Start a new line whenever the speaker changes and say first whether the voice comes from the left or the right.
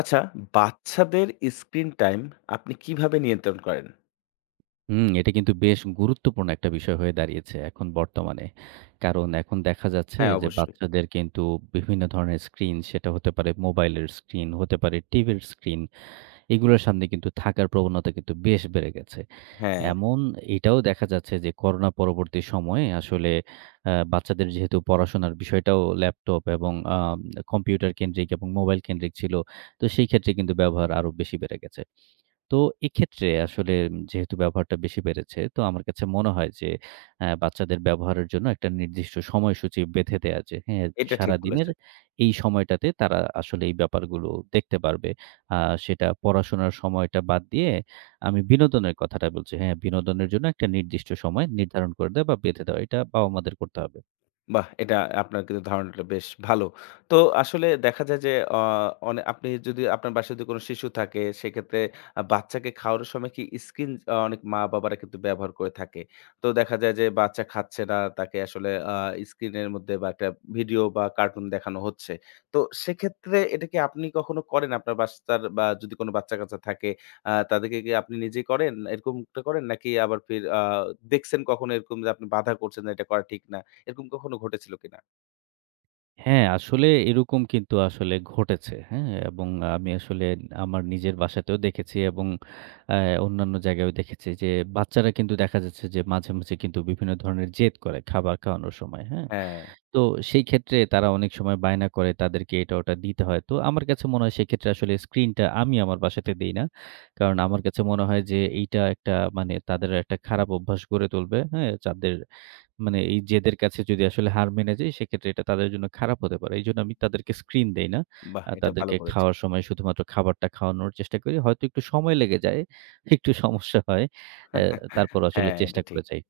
left: আচ্ছা, বাচ্চাদের screen time আপনি কিভাবে নিয়ন্ত্রণ করেন?
right: এটা কিন্তু বেশ গুরুত্বপূর্ণ একটা বিষয় হয়ে দাঁড়িয়েছে এখন বর্তমানে। কারণ এখন দেখা যাচ্ছে
left: হ্যাঁ,
right: যে
left: অবশ্যই।
right: বাচ্চাদের কিন্তু বিভিন্ন ধরনের স্ক্রিন, সেটা হতে পারে মোবাইলের স্ক্রিন, হতে পারে টিভির স্ক্রিন, এগুলোর সামনে কিন্তু থাকার প্রবণতা কিন্তু বেশ বেড়ে গেছে।
left: হ্যাঁ,
right: এমন এটাও দেখা যাচ্ছে যে করোনা পরবর্তী সময়ে আসলে বাচ্চাদের যেহেতু পড়াশোনার বিষয়টাও ল্যাপটপ এবং কম্পিউটার কেন্দ্রিক এবং মোবাইল কেন্দ্রিক ছিল। তো সেই ক্ষেত্রে কিন্তু ব্যবহার আরো বেশি বেড়ে গেছে। তো এক্ষেত্রে আসলে যেহেতু ব্যবহারটা বেশি বেড়েছে, তো আমার কাছে মনে হয় যে বাচ্চাদের ব্যবহারের জন্য একটা নির্দিষ্ট সময়সূচি বেঁধে দেয়া যে হ্যাঁ,
left: এটা ঠিক
right: সারাদিনের
left: বলেছেন।
right: এই সময়টাতে তারা আসলে এই ব্যাপারগুলো দেখতে পারবে। আ সেটা পড়াশোনার সময়টা বাদ দিয়ে আমি বিনোদনের কথাটা বলছি। হ্যাঁ, বিনোদনের জন্য একটা নির্দিষ্ট সময় নির্ধারণ করে দেওয়া বা বেঁধে দেওয়া। এটা বাবা-মাদের করতে হবে।
left: বাহ! এটা আপনার কিন্তু ধারণাটা বেশ ভালো। তো আসলে দেখা যায় যে অ অনে আপনি যদি আপনার বাসায় যদি কোন শিশু থাকে সেক্ষেত্রে বাচ্চাকে খাওয়ানোর সময় কি স্ক্রিন অনেক মা-বাবারা কিন্তু ব্যবহার করে থাকে। তো দেখা যায় যে বাচ্চা খাচ্ছে না, তাকে আসলে স্ক্রিনের মধ্যে বা একটা ভিডিও বা কার্টুন দেখানো হচ্ছে। তো সেক্ষেত্রে এটা কি আপনি কখনো করেন আপনার বাচ্চার বা যদি কোনো বাচ্চা-কাচ্চা থাকে তাদেরকে কি আপনি নিজেই করেন? এরকমটা করেন? নাকি আবার ফির দেখছেন কখনো এরকম যে আপনি বাধা করছেন না এটা করা ঠিক না? এরকম কখনো ঘটেছিল কিনা?
right: হ্যাঁ, আসলে এরকম কিন্তু আসলে ঘটেছে। হ্যাঁ? এবং আমি আসলে আমার নিজের বাসাতেও দেখেছি এবং অ্যা অন্যান্য জায়গায়ও দেখেছি যে, বাচ্চারা কিন্তু দেখা যাচ্ছে যে মাঝে, মাঝে কিন্তু বিভিন্ন ধরনের জেদ করে খাবার খাওয়ানোর সময়। হ্যাঁ?
left: হ্যাঁ,
right: তো সেই ক্ষেত্রে তারা অনেক সময় বায়না করে তাদেরকে এটা ওটা দিতে হয়। তো আমার কাছে মনে হয় সেক্ষেত্রে আসলে স্ক্রিনটা আমি আমার বাসাতে দেই না। কারণ আমার কাছে মনে হয় যে এইটা একটা মানে তাদের একটা খারাপ অভ্যাস গড়ে তুলবে। হ্যাঁ? তাদের মানে এই জেদের কাছে যদি আসলে হার মেনে যাই, সেক্ষেত্রে এটা তাদের জন্য খারাপ হতে পারে। এইজন্য আমি তাদেরকে স্ক্রিন দেই না।
left: বাহ! এটা ভালো
right: তাদেরকে
left: করেছেন।
right: খাওয়ার সময় শুধুমাত্র খাবারটা খাওয়ানোর চেষ্টা করি। হয়তো একটু সময় লেগে যায়, একটু সমস্যা হয়। অ্যা তারপরও আসলে
left: হ্যাঁ,
right: চেষ্টা
left: এটা ঠিক।
right: করে যাই।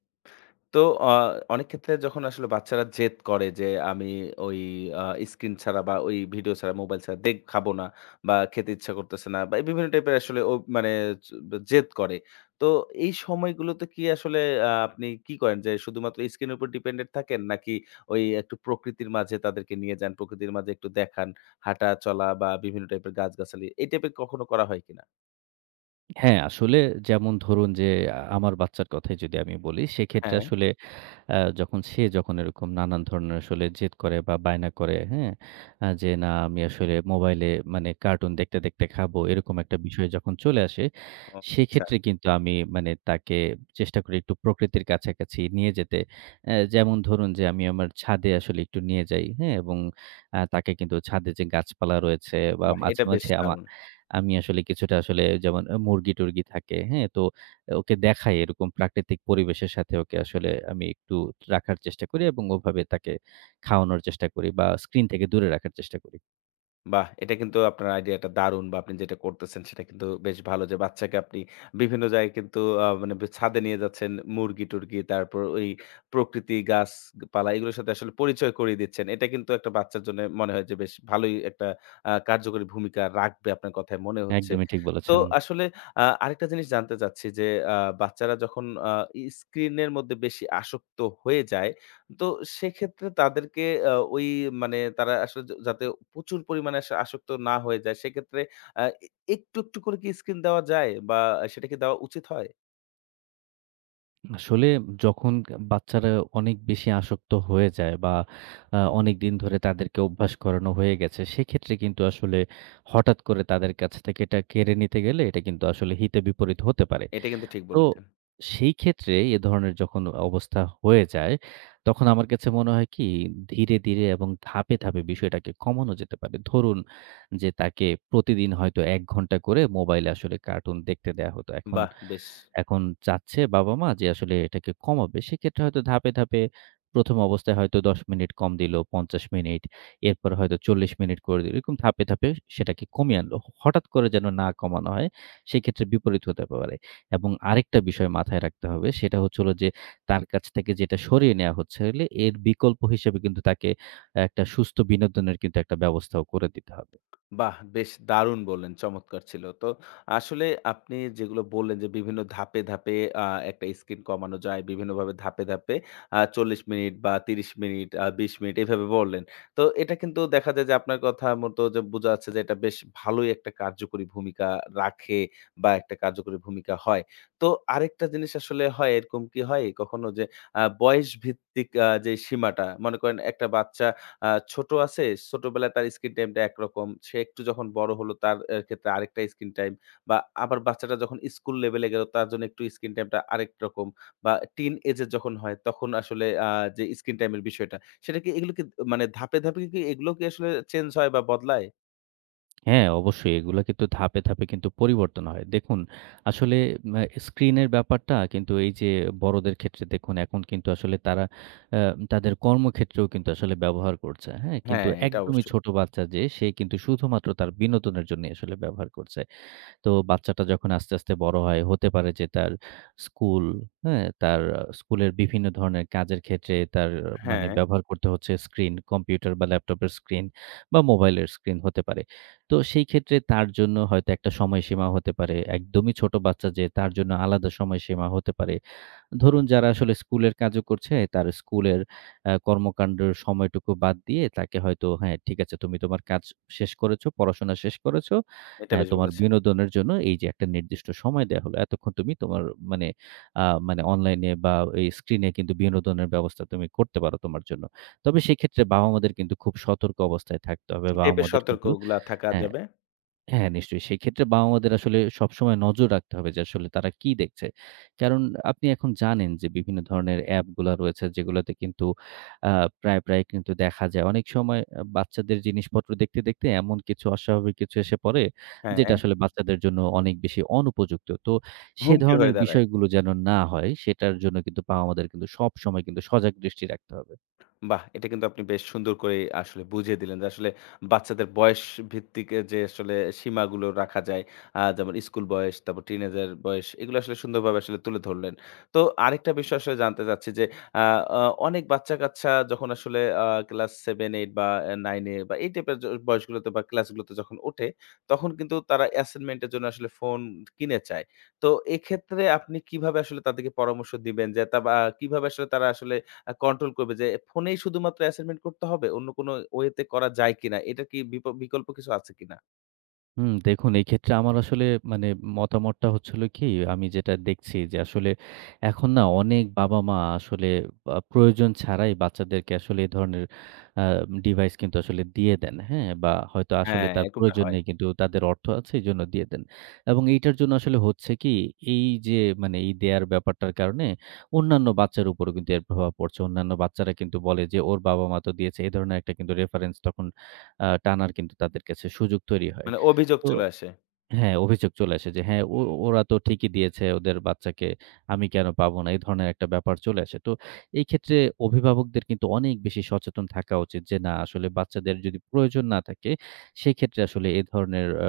left: তো অ অনেক ক্ষেত্রে যখন আসলে বাচ্চারা জেদ করে যে, "আমি ওই আ স্ক্রিন ছাড়া বা ওই ভিডিও ছাড়া, মোবাইল ছাড়া খাবো না বা খেতে ইচ্ছা করতেছে না" বা এই বিভিন্ন টাইপের আসলে ও মানে জেদ করে। তো এই সময়গুলোতে কি আসলে আপনি কি করেন যে, শুধুমাত্র স্ক্রিনের উপর ডিপেন্ডেন্ট থাকেন? নাকি ওই একটু প্রকৃতির মাঝে তাদেরকে নিয়ে যান, প্রকৃতির মাঝে একটু দেখান, হাঁটা, চলা বা বিভিন্ন টাইপের গাছগাছালি এই টাইপের কখনো করা হয় কিনা?
right: হ্যাঁ, আসলে যেমন ধরুন যে আমার বাচ্চার কথাই যদি আমি বলি, সেক্ষেত্রে
left: হ্যাঁ।
right: আসলে আ যখন সে যখন এরকম নানান ধরনের আসলে জেদ করে বা বায়না করে, হ্যাঁ? যে না আমি আসলে মোবাইলে মানে কার্টুন দেখতে, দেখতে খাবো এরকম একটা বিষয় যখন চলে আসে,
left: ও আচ্ছা।
right: সেক্ষেত্রে কিন্তু আমি মানে তাকে চেষ্টা করি একটু প্রকৃতির কাছাকাছি নিয়ে যেতে। যেমন ধরুন যে আমি আমার ছাদে আসলে একটু নিয়ে যাই, হ্যাঁ? এবং তাকে কিন্তু ছাদে যে গাছপালা রয়েছে বা
left: বাহ!
right: মাঝে,
left: এটা বেশ
right: মাঝে
left: দারুণ।
right: আমি আসলে কিছুটা আসলে যেমন মুরগি-টুরগি থাকে, হ্যাঁ? তো ওকে দেখাই এরকম প্রাকৃতিক পরিবেশের সাথে ওকে আসলে আমি একটু রাখার চেষ্টা করি এবং ওভাবে তাকে খাওয়ানোর চেষ্টা করি বা স্ক্রিন থেকে দূরে রাখার চেষ্টা করি।
left: বাহ! এটা কিন্তু আপনার আইডিয়াটা দারুণ বা আপনি যেটা করতেছেন সেটা কিন্তু বেশ ভালো যে বাচ্চাকে আপনি বিভিন্ন জায়গায় কিন্তু মানে ছাদে নিয়ে যাচ্ছেন। মুরগি-টুরগি তারপর ওই প্রকৃতি, গাছপালা এগুলোর সাথে আসলে পরিচয় করিয়ে দিচ্ছেন। এটা কিন্তু একটা বাচ্চার জন্য মনে হয় যে বেশ ভালোই একটা কার্যকরী ভূমিকা রাখবে আপনার কথায় মনে হচ্ছে।
right: একদমই ঠিক
left: তো
right: বলেছেন।
left: আসলে আরেকটা জিনিস জানতে চাচ্ছি যে আ বাচ্চারা যখন স্ক্রিনের মধ্যে বেশি আসক্ত হয়ে যায় তো সেক্ষেত্রে তাদেরকে ওই মানে তারা আসলে যাতে প্রচুর পরিমাণে আসক্ত না হয়ে যায়, সেক্ষেত্রে আ এ একটু, একটু করে কি স্ক্রিন দেওয়া যায় বা সেটা কি দেওয়া উচিত হয়?
right: আসলে যখন বাচ্চারা অনেক বেশি আসক্ত হয়ে যায় বা অনেকদিন ধরে তাদেরকে অভ্যাস করানো হয়ে গেছে, সেক্ষেত্রে কিন্তু আসলে হঠাৎ করে তাদের কাছ থেকে এটা কেড়ে নিতে গেলে এটা কিন্তু আসলে হিতে বিপরীত হতে পারে।
left: এটা কিন্তু ঠিক
right: তো
left: বলেছেন।
right: সেই ক্ষেত্রে এ ধরনের যখন অবস্থা হয়ে যায়, তখন আমার কাছে মনে হয় কি ধীরে, ধীরে এবং ধাপে, ধাপে বিষয়টাকে কমানো যেতে পারে। ধরুন যে তাকে প্রতিদিন হয়তো ১ ঘন্টা করে মোবাইলে আসলে কার্টুন দেখতে দেয়া হতো। এখন
left: বাহ! বেশ।
right: এখন চাচ্ছে বাবা-মা যে আসলে এটাকে কমাবে। সেক্ষেত্রে হয়তো ধাপে, ধাপে ১ম অবস্থায় হয়তো ১০ মিনিট কম দিল, ৫০ মিনিট, এরপর হয়তো ৪০ মিনিট করে দিল। এরকম ধাপে, ধাপে সেটাকে কমিয়ে আনলো। হঠাৎ করে যেন না কমানো হয়, সেক্ষেত্রে বিপরীত হতে পারে। এবং আরেকটা বিষয় মাথায় রাখতে হবে সেটা হচ্ছে হলো যে তার কাছ থেকে যেটা সরিয়ে নেয়া হচ্ছে হলে এর বিকল্প হিসেবে কিন্তু তাকে একটা সুস্থ বিনোদনের কিন্তু একটা ব্যবস্থাও করে দিতে হবে।
left: বাহ! বেশ দারুণ বললেন, চমৎকার ছিল। তো আসলে আপনি যেগুলো বললেন যে বিভিন্ন ধাপে, ধাপে আ একটা স্ক্রিন কমানো যায়। বিভিন্নভাবে ধাপে, ধাপে ৪০ মিনিট বা ৩০ মিনিট, ২০ মিনিট এভাবে বললেন। তো এটা কিন্তু দেখা যায় যে আপনার কথা মতো যে বোঝা যাচ্ছে যে এটা বেশ ভালোই একটা কার্যকরী ভূমিকা রাখে বা একটা কার্যকরী ভূমিকা হয়। তো আরেকটা জিনিস আসলে হয় এরকম কি হয় কখনো যে বয়সভিত্তিক যে সীমাটা মনে করেন একটা বাচ্চা আ ছোট আছে, ছোটবেলায় তার স্ক্রিন টাইমটা একরকম। সে একটু যখন বড় হলো তার ক্ষেত্রে আরেকটা স্ক্রিন টাইম বা আবার বাচ্চাটা যখন স্কুল লেভেলে গেল তার জন্য একটু স্ক্রিন টাইমটা আরেক রকম বা টিন এজ এর যখন হয় তখন আসলে যে স্ক্রিন টাইম এর বিষয়টা সেটা কি এগুলো কি মানে ধাপে, ধাপে কি এগুলো কি আসলে চেঞ্জ হয় বা বদলায়?
right: হ্যাঁ, অবশ্যই এগুলা কিন্তু ধাপে, ধাপে কিন্তু পরিবর্তন হয়। দেখুন আসলে ম্যা স্ক্রিনের ব্যাপারটা কিন্তু এই যে বড়দের ক্ষেত্রে দেখুন এখন কিন্তু আসলে তারা আ তাদের কর্মক্ষেত্রেও কিন্তু আসলে ব্যবহার করছে। হ্যাঁ? কিন্তু
left: হ্যাঁ, এটা
right: একদমই
left: অবশ্যই।
right: ছোট বাচ্চা যে সে কিন্তু শুধুমাত্র তার বিনোদনের জন্যই আসলে ব্যবহার করছে। তো বাচ্চাটা যখন আস্তে, আস্তে বড় হয়, হতে পারে যে তার স্কুল, হ্যাঁ? তার স্কুলের বিভিন্ন ধরনের কাজের ক্ষেত্রে তার মানে
left: হ্যাঁ,
right: ব্যবহার করতে হচ্ছে স্ক্রিন, কম্পিউটার বা ল্যাপটপের স্ক্রিন বা মোবাইলের স্ক্রিন হতে পারে। তো সেই ক্ষেত্রে তার জন্য হয়তো একটা সময়সীমা হতে পারে। একদমই ছোট বাচ্চা যে তার জন্য আলাদা সময়সীমা হতে পারে। ধরুন যারা আসলে স্কুলের কাজও করছে, তার স্কুলের কর্মকাণ্ডের সময়টুকু বাদ দিয়ে তাকে হয়তো, "হ্যাঁ, ঠিক আছে তুমি তোমার কাজ শেষ করেছ, পড়াশোনা শেষ করেছ।
left: এটা
right: হ্যাঁ,
left: বেশ
right: তোমার
left: বলেছেন।
right: বিনোদনের জন্য এই যে একটা নির্দিষ্ট সময় দেয়া হলো। এতক্ষণ তুমি তোমার মানে আ মানে অনলাইনে বা এই স্ক্রিনে কিন্তু বিনোদনের ব্যবস্থা তুমি করতে পারো তোমার জন্য।" তবে সেক্ষেত্রে বাবা-মাদের কিন্তু খুব সতর্ক অবস্থায় থাকতে হবে।
left: কি টাইপের
right: বাবা-মাদের কিন্তু
left: সতর্কগুলা থাকা
right: হ্যাঁ
left: যাবে?
right: হ্যাঁ, নিশ্চয়ই। সেক্ষেত্রে বাবা-মাদের আসলে সবসময় নজর রাখতে হবে যে আসলে তারা কি দেখছে। কারণ আপনি এখন জানেন যে বিভিন্ন ধরনের অ্যাপগুলা রয়েছে যেগুলাতে কিন্তু আ প্রায়, প্রায় কিন্তু দেখা যায়। অনেক সময় বাচ্চাদের জিনিসপত্র দেখতে, দেখতে এমন কিছু অস্বাভাবিক কিছু এসে পড়ে যেটা
left: হ্যাঁ,
right: আসলে বাচ্চাদের জন্য অনেক বেশি অনুপযুক্ত। তো সে
left: হুমকি হয়ে
right: ধরনের
left: দাঁড়ায়।
right: বিষয়গুলো যেন না হয় সেটার জন্য কিন্তু বাবা-মাদের কিন্তু সবসময় কিন্তু সজাগ দৃষ্টি রাখতে হবে।
left: বাহ! এটা কিন্তু আপনি বেশ সুন্দর করে আসলে বুঝিয়ে দিলেন যে, আসলে বাচ্চাদের বয়স ভিত্তিক এ যে আসলে সীমাগুলো রাখা যায়। যেমন স্কুল বয়স, তারপর টিনেজার বয়স, এগুলো আসলে সুন্দরভাবে আসলে তুলে ধরলেন। তো আরেকটা বিষয় আসলে জানতে চাচ্ছি যে, আ আ অনেক বাচ্চা-কাচ্চা যখন আসলে ক্লাস 7, 8 বা এ 9 এ বা এই টাইপের বয়সগুলোতে বা ক্লাসগুলোতে যখন ওঠে, তখন কিন্তু তারা অ্যাসাইনমেন্ট এর জন্য আসলে ফোন কিনে চায়। তো এক্ষেত্রে আপনি কিভাবে আসলে তাদেরকে পরামর্শ দিবেন যে, তা বা কিভাবে আসলে তারা আসলে কন্ট্রোল করবে যে ফোনেই শুধুমাত্র অ্যাসাইনমেন্ট করতে হবে? অন্য কোনো ওয়ে তে করা যায় কিনা? এটা কি বিকল্প কিছু আছে কিনা?
right: দেখুন এক্ষেত্রে আমার আসলে মানে মতামতটা হচ্ছে হলো কি, আমি যেটা দেখছি যে আসলে এখন না অনেক বাবা-মা আসলে প্রয়োজন ছাড়াই বাচ্চাদেরকে আসলে এ ধরনের আ ডিভাইস কিন্তু আসলে দিয়ে দেন, হ্যাঁ? বা হয়তো আসলে
left: হ্যাঁ,
right: তার
left: এরকমটা
right: প্রয়োজন
left: হয়।
right: নেই কিন্তু তাদের অর্থ আছে এজন্য দিয়ে দেন। এবং এইটার জন্য আসলে হচ্ছে কি, এই যে মানে এই দেয়ার ব্যাপারটার কারণে অন্যান্য বাচ্চার উপরেও কিন্তু এর প্রভাব পড়ছে। অন্যান্য বাচ্চারা কিন্তু বলে যে ওর বাবা-মা তো দিয়েছে। এ ধরনের একটা কিন্তু রেফারেন্স তখন টানার কিন্তু তাদের কাছে সুযোগ তৈরি হয়।
left: মানে অভিযোগ
right: তো
left: চলে আসে।
right: হ্যাঁ, অভিযোগ চলে আসে যে, "হ্যাঁ, ও ওরা তো ঠিকই দিয়েছে ওদের বাচ্চাকে, আমি কেন পাবো না?" এই ধরনের একটা ব্যাপার চলে আসে। তো এই ক্ষেত্রে অভিভাবকদের কিন্তু অনেক বেশি সচেতন থাকা উচিত যে, না আসলে বাচ্চাদের যদি প্রয়োজন না থাকে, সেক্ষেত্রে আসলে এ ধরনের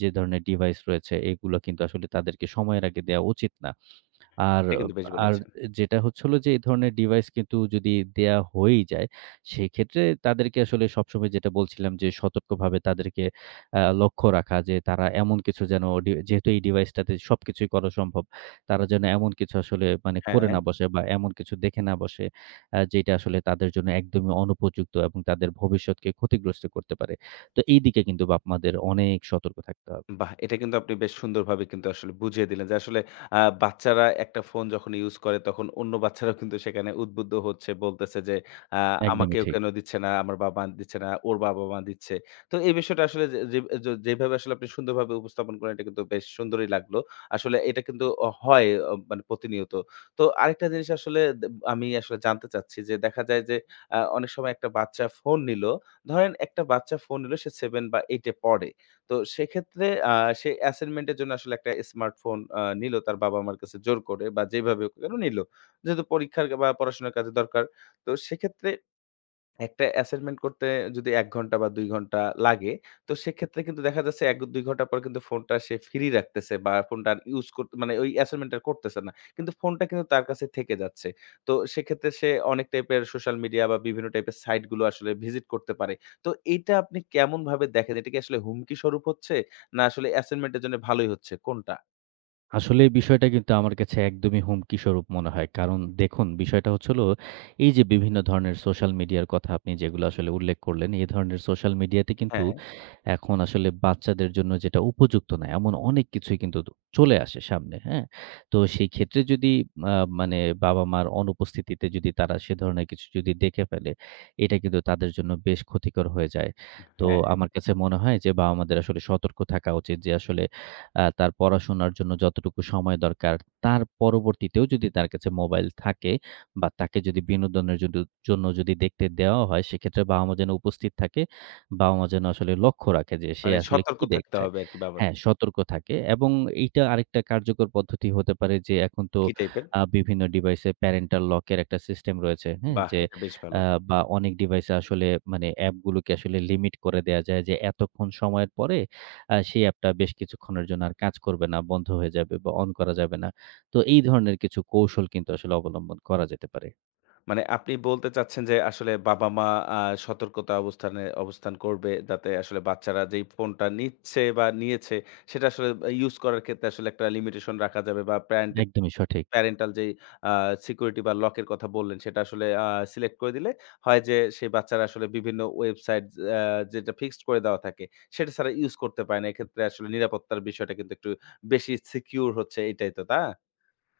right: যে ধরনের ডিভাইস রয়েছে, এগুলো কিন্তু আসলে তাদেরকে সময়ের আগে দেয়া উচিত না। আর
left: এটা কিন্তু বেশ
right: আর
left: বলেছেন।
right: যেটা হচ্ছে হলো যে, এই ধরনের ডিভাইস কিন্তু যদি দেয়া হয়েই যায়, সেক্ষেত্রে তাদেরকে আসলে সবসময় যেটা বলছিলাম যে, সতর্কভাবে তাদেরকে লক্ষ্য রাখা যে, তারা এমন কিছু যেন যেহেতু এই ডিভাইসটাতে সবকিছুই করা সম্ভব, তারা যেন এমন কিছু আসলে মানে করে
left: হ্যাঁ।
right: না বসে বা এমন কিছু দেখে না বসে, যেটা আসলে তাদের জন্য একদমই অনুপযুক্ত এবং তাদের ভবিষ্যৎকে ক্ষতিগ্রস্ত করতে পারে। তো এইদিকে কিন্তু বাপ-মাদের অনেক সতর্ক থাকতে হবে।
left: বাহ! এটা কিন্তু আপনি বেশ সুন্দরভাবে কিন্তু আসলে বুঝিয়ে দিলেন যে আসলে বাচ্চারা একটা ফোন যখন ইউজ করে তখন অন্য বাচ্চারাও কিন্তু সেখানে উদ্বুদ্ধ হচ্ছে। বলতেছে যে আ
right: একদমই
left: "আমাকেও
right: ঠিক।
left: কেন দিচ্ছে না? আমার বাবা দিচ্ছে না, ওর বাবা-মা দিচ্ছে।" তো এই বিষয়টা আসলে যে যে যে যেভাবে আসলে আপনি সুন্দরভাবে উপস্থাপন করেন এটা কিন্তু বেশ সুন্দরই লাগলো। আসলে এটা কিন্তু অ হয় অ মানে প্রতিনিয়ত। তো আরেকটা জিনিস আসলে আমি আসলে জানতে চাচ্ছি যে দেখা যায় যে অনেক সময় একটা বাচ্চা ফোন নিলো। ধরেন একটা বাচ্চা ফোন নিলো সে 7 বা 8 এ পড়ে। তো সেক্ষেত্রে সে অ্যাসাইনমেন্ট এর জন্য আসলে একটা স্মার্টফোন নিলো তার বাবা-মার কাছে জোর করে বা যেভাবে হোক না কেন নিলো। যেহেতু পরীক্ষার বা পড়াশোনার কাজে দরকার। তো সেক্ষেত্রে একটা অ্যাসাইনমেন্ট করতে যদি ১ ঘন্টা বা ২ ঘন্টা লাগে, তো সেক্ষেত্রে কিন্তু দেখা যাচ্ছে ১-২ ঘন্টা পর কিন্তু ফোনটা সে ফ্রি রাখতেছে বা ফোনটা আর ইউজ করতে মানে ওই অ্যাসাইনমেন্ট টা করতেছে না। কিন্তু ফোনটা কিন্তু তার কাছে থেকে যাচ্ছে। তো সেক্ষেত্রে সে অনেক টাইপের সোশ্যাল মিডিয়া বা বিভিন্ন টাইপের সাইট গুলো আসলে ভিজিট করতে পারে। তো এইটা আপনি কেমনভাবে দেখেন? এটা কি আসলে হুমকি স্বরূপ হচ্ছে? না আসলে অ্যাসাইনমেন্ট এর জন্য ভালোই হচ্ছে কোনটা?
right: আসলে এই বিষয়টা কিন্তু আমার কাছে একদমই হুমকি স্বরূপ মনে হয়। কারণ দেখুন বিষয়টা হচ্ছে হলো, এই যে বিভিন্ন ধরনের সোশ্যাল মিডিয়ার কথা আপনি যেগুলো আসলে উল্লেখ করলেন, এই ধরনের সোশ্যাল মিডিয়াতে কিন্তু
left: হ্যাঁ,
right: এখন আসলে বাচ্চাদের জন্য যেটা উপযুক্ত না, এমন অনেক কিছুই কিন্তু চলে আসে সামনে, হ্যাঁ? তো সেই ক্ষেত্রে যদি আ মানে বাবা-মার অনুপস্থিতিতে যদি তারা সে ধরনের কিছু যদি দেখে ফেলে, এটা কিন্তু তাদের জন্য বেশ ক্ষতিকর হয়ে যায়। তো
left: হ্যাঁ।
right: আমার কাছে মনে হয় যে বাবা-মাদের আসলে সতর্ক থাকা উচিত যে আসলে তার পড়াশোনার জন্য যতটুকু সময় দরকার, তার পরবর্তীতেও যদি তার কাছে মোবাইল থাকে বা তাকে যদি বিনোদনের জন্য জন্য যদি দেখতে দেওয়া হয়, সেক্ষেত্রে বাবা-মা যেন উপস্থিত থাকে। বাবা-মা যেন আসলে লক্ষ্য রাখে যে সে
left: মানে
right: আসলে
left: সতর্ক
right: কি
left: থাকতে
right: দেখছে।
left: হবে আরকি বাবদ।
right: হ্যাঁ, সতর্ক থাকে এবং এইটা আরেকটা কার্যকর পদ্ধতি হতে পারে যে এখন তো
left: কি টাইপের?
right: বিভিন্ন ডিভাইসে প্যারেন্টাল লক এর একটা সিস্টেম রয়েছে। হ্যাঁ?
left: বাহ!
right: যে
left: এটা বেশ
right: আ
left: ভালো।
right: বা অনেক ডিভাইসে আসলে মানে অ্যাপগুলোকে আসলে লিমিট করে দেয়া যায় যে এতক্ষণ সময়ের পরে সেই অ্যাপটা বেশ কিছুক্ষণের জন্য আর কাজ করবে না, বন্ধ হয়ে যাবে বা অন করা যাবে না। তো এই ধরনের কিছু কৌশল কিন্তু আসলে অবলম্বন করা যেতে পারে।
left: মানে আপনি বলতে চাচ্ছেন যে আসলে বাবা-মা আ সতর্কতা অবস্থানে অবস্থান করবে যাতে আসলে বাচ্চারা যেই ফোনটা নিচ্ছে বা নিয়েছে সেটা আসলে ইউজ করার ক্ষেত্রে আসলে একটা লিমিটেশন রাখা যাবে বা
right: একদমই সঠিক,
left: প্যারেন্টাল যেই আ সিকিউরিটি বা লকের কথা বললেন সেটা আসলে সিলেক্ট করে দিলে হয় যে সেই বাচ্চারা আসলে বিভিন্ন ওয়েবসাইট আ যেটা ফিক্সড করে দেওয়া থাকে সেটা ছাড়া ইউজ করতে পারে না। এক্ষেত্রে আসলে নিরাপত্তার বিষয়টা কিন্তু একটু বেশি সিকিউর হচ্ছে এটাই তো, তা?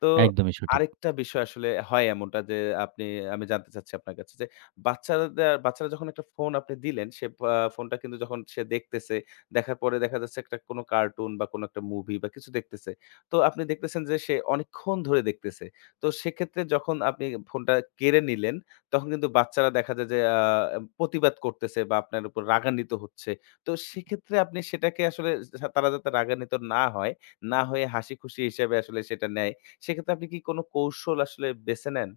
left: তো
right: একদমই সঠিক।
left: আরেকটা বিষয় আসলে হয় এমনটা যে আপনি আমি জানতে চাচ্ছি আপনার কাছে যে বাচ্চারা যখন একটা ফোন আপনি দিলেন সে ফোনটা কিন্তু যখন সে দেখতেছে, দেখার পরে দেখা যাচ্ছে একটা কোনো কার্টুন বা কোনো একটা মুভি বা কিছু দেখতেছে। তো আপনি দেখতেছেন যে সে অনেকক্ষণ ধরে দেখতেছে। তো সেক্ষেত্রে যখন আপনি ফোনটা কেড়ে নিলেন, তখন কিন্তু বাচ্চারা দেখা যায় যে প্রতিবাদ করতেছে বা আপনার উপর রাগান্বিত হচ্ছে। তো সেক্ষেত্রে আপনি সেটাকে আসলে তারা যাতে রাগান্বিত না হয়, না হয়ে হাসিখুশি হিসেবে আসলে সেটা নেয় সেক্ষেত্রে আপনি কি কোনো কৌশল আসলে বেছে নেন?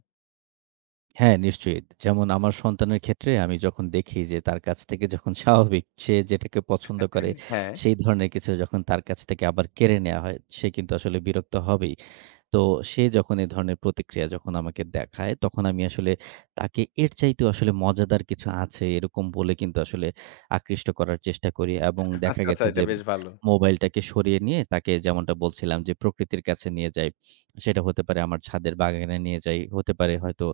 right: হ্যাঁ, নিশ্চয়ই। যেমন আমার সন্তানের ক্ষেত্রে আমি যখন দেখি যে তার কাছ থেকে যখন স্বাভাবিক সে যেটাকে পছন্দ করে
left: হ্যাঁ।
right: সেই ধরনের কিছু যখন তার কাছ থেকে আবার কেড়ে নেয়া হয়, সে কিন্তু আসলে বিরক্ত হবেই। তো সে যখন এ ধরনের প্রতিক্রিয়া যখন আমাকে দেখায়, তখন আমি আসলে তাকে এর চাইতেও আসলে মজাদার কিছু আছে এরকম বলে কিন্তু আসলে আকৃষ্ট করার চেষ্টা করি এবং দেখা
left: আচ্ছা, আচ্ছা।
right: গেছে
left: এটা
right: যে
left: বেশ ভালো।
right: মোবাইলটাকে সরিয়ে নিয়ে তাকে যেমনটা বলছিলাম যে প্রকৃতির কাছে নিয়ে যাই। সেটা হতে পারে আমার ছাদের বাগানে নিয়ে যাই, হতে পারে হয়তো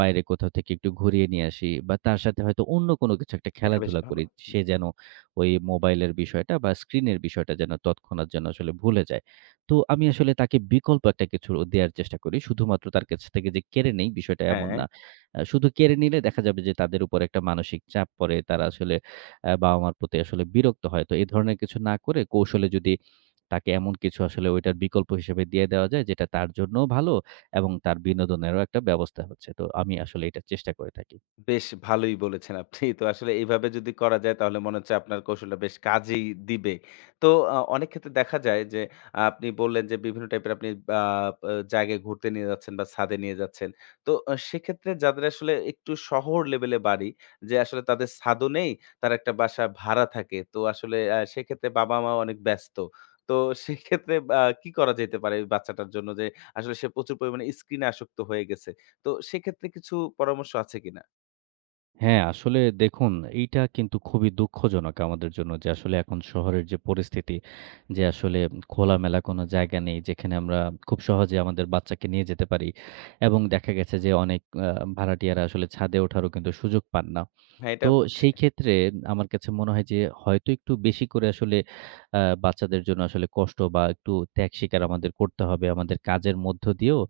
right: বাইরে কোথাও থেকে একটু ঘুরিয়ে নিয়ে আসি বা তার সাথে হয়তো অন্য কোনো কিছু একটা
left: এটা বেশ
right: খেলাধুলা
left: ভালো।
right: করি। সে যেন ওই মোবাইলের বিষয়টা বা স্ক্রিনের বিষয়টা যেন তৎক্ষণাৎ যেন আসলে ভুলে যায়। তো আমি আসলে তাকে বিকল্প একটা কিছু দেয়ার চেষ্টা করি। শুধুমাত্র তার কাছ থেকে যে কেড়ে নেই বিষয়টা এমন
left: হ্যাঁ।
right: না। শুধু কেড়ে নিলে দেখা যাবে যে তাদের উপর একটা মানসিক চাপ পড়ে। তারা আসলে বাবা-মার প্রতি আসলে বিরক্ত হয়। তো এ ধরনের কিছু না করে কৌশলে যদি তাকে এমন কিছু আসলে ওইটার বিকল্প হিসেবে দিয়ে দেওয়া যায় যেটা তার জন্যও ভালো এবং তার বিনোদনেরও একটা ব্যবস্থা হচ্ছে। তো আমি আসলে এটা চেষ্টা করে থাকি।
left: বেশ ভালোই বলেছেন আপনি। তো আসলে এইভাবে যদি করা যায় তাহলে মনে হচ্ছে আপনার কৌশলটা বেশ কাজেই দিবে। তো অনেক ক্ষেত্রে দেখা যায় যে আহ, আপনি বললেন যে বিভিন্ন টাইপের আপনি আ আ জায়গায় ঘুরতে নিয়ে যাচ্ছেন বা ছাদে নিয়ে যাচ্ছেন। তো সেক্ষেত্রে যাদের আসলে একটু শহর লেভেলে বাড়ি যে আসলে তাদের ছাদও নেই, তারা একটা বাসা ভাড়া থাকে। তো আসলে সেক্ষেত্রে বাবা-মা অনেক ব্যস্ত। তো সেক্ষেত্রে কি করা যেতে পারে ওই বাচ্চাটার জন্য যে আসলে সে প্রচুর পরিমাণে স্ক্রিনে আসক্ত হয়ে গেছে। তো সেক্ষেত্রে কিছু পরামর্শ আছে কিনা?
right: হ্যাঁ, আসলে দেখুন এইটা কিন্তু খুবই দুঃখজনক আমাদের জন্য যে আসলে এখন শহরের যে পরিস্থিতি, যে আসলে খোলামেলা কোনো জায়গা নেই যেখানে আমরা খুব সহজে আমাদের বাচ্চাকে নিয়ে যেতে পারি এবং দেখা গেছে যে অনেক আ ভাড়াটিয়ারা আসলে ছাদে ওঠারও কিন্তু সুযোগ পান না।
left: হ্যাঁ,
right: তো
left: এটা হচ্ছে।
right: সেই ক্ষেত্রে আমার কাছে মনে হয় যে হয়তো একটু বেশি করে আসলে আ বাচ্চাদের জন্য আসলে কষ্ট বা একটু ত্যাগ স্বীকার আমাদের করতে হবে। আমাদের কাজের মধ্য দিয়েও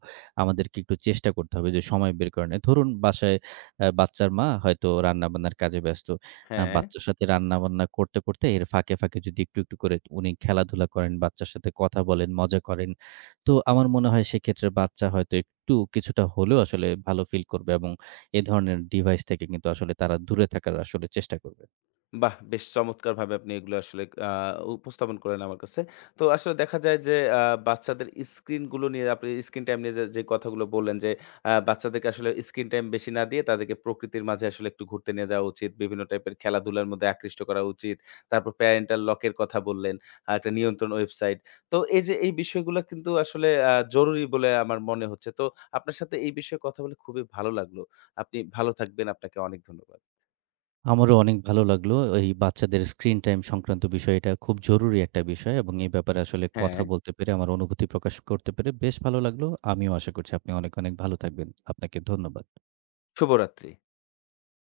right: আমাদেরকে একটু চেষ্টা করতে হবে যে সময় বের করে নেয়। ধরুন বাসায় বাচ্চার মা হয়তো রান্নাবান্নার কাজে ব্যস্ত।
left: হ্যাঁ,
right: বাচ্চার সাথে রান্নাবান্না করতে, করতে এর ফাঁকে, ফাঁকে যদি একটু, একটু করে উনি খেলাধুলা করেন, বাচ্চার সাথে কথা বলেন, মজা করেন। তো আমার মনে হয় সেক্ষেত্রে বাচ্চা হয়তো একটু কিছুটা হলেও আসলে ভালো ফিল করবে এবং এ ধরনের ডিভাইস থেকে কিন্তু আসলে তারা দূরে থাকার আসলে চেষ্টা করবে।
left: বাহ! বেশ চমৎকারভাবে আপনি এগুলো আসলে উপস্থাপন করলেন আমার কাছে। তো আসলে দেখা যায় যে বাচ্চাদের স্ক্রিনগুলো নিয়ে আপনি স্ক্রিন টাইম নিয়ে যে, যে কথাগুলো বললেন যে বাচ্চাদেরকে আসলে স্ক্রিন টাইম বেশি না দিয়ে তাদেরকে প্রকৃতির মাঝে আসলে একটু ঘুরতে নিয়ে যাওয়া উচিত। বিভিন্ন টাইপের খেলাধুলার মধ্যে আকৃষ্ট করা উচিত। তারপর প্যারেন্টাল লক এর কথা বললেন। একটা নিয়ন্ত্রণ ওয়েবসাইট। তো এই যে এই বিষয়গুলো কিন্তু আসলে জরুরি বলে আমার মনে হচ্ছে। তো আপনার সাথে এই বিষয়ে কথা বলে খুবই ভালো লাগলো। আপনি ভালো থাকবেন। আপনাকে অনেক ধন্যবাদ।
right: আমারও অনেক ভালো লাগলো এই বাচ্চাদের স্ক্রিন টাইম সংক্রান্ত বিষয় এটা খুব জরুরি একটা বিষয় এবং এই ব্যাপারে আসলে
left: হ্যাঁ,
right: কথা বলতে পেরে আমার অনুভূতি প্রকাশ করতে পেরে বেশ ভালো লাগলো। আমিও আশা করছি আপনি অনেক, অনেক ভালো থাকবেন। আপনাকে ধন্যবাদ।
left: শুভরাত্রি।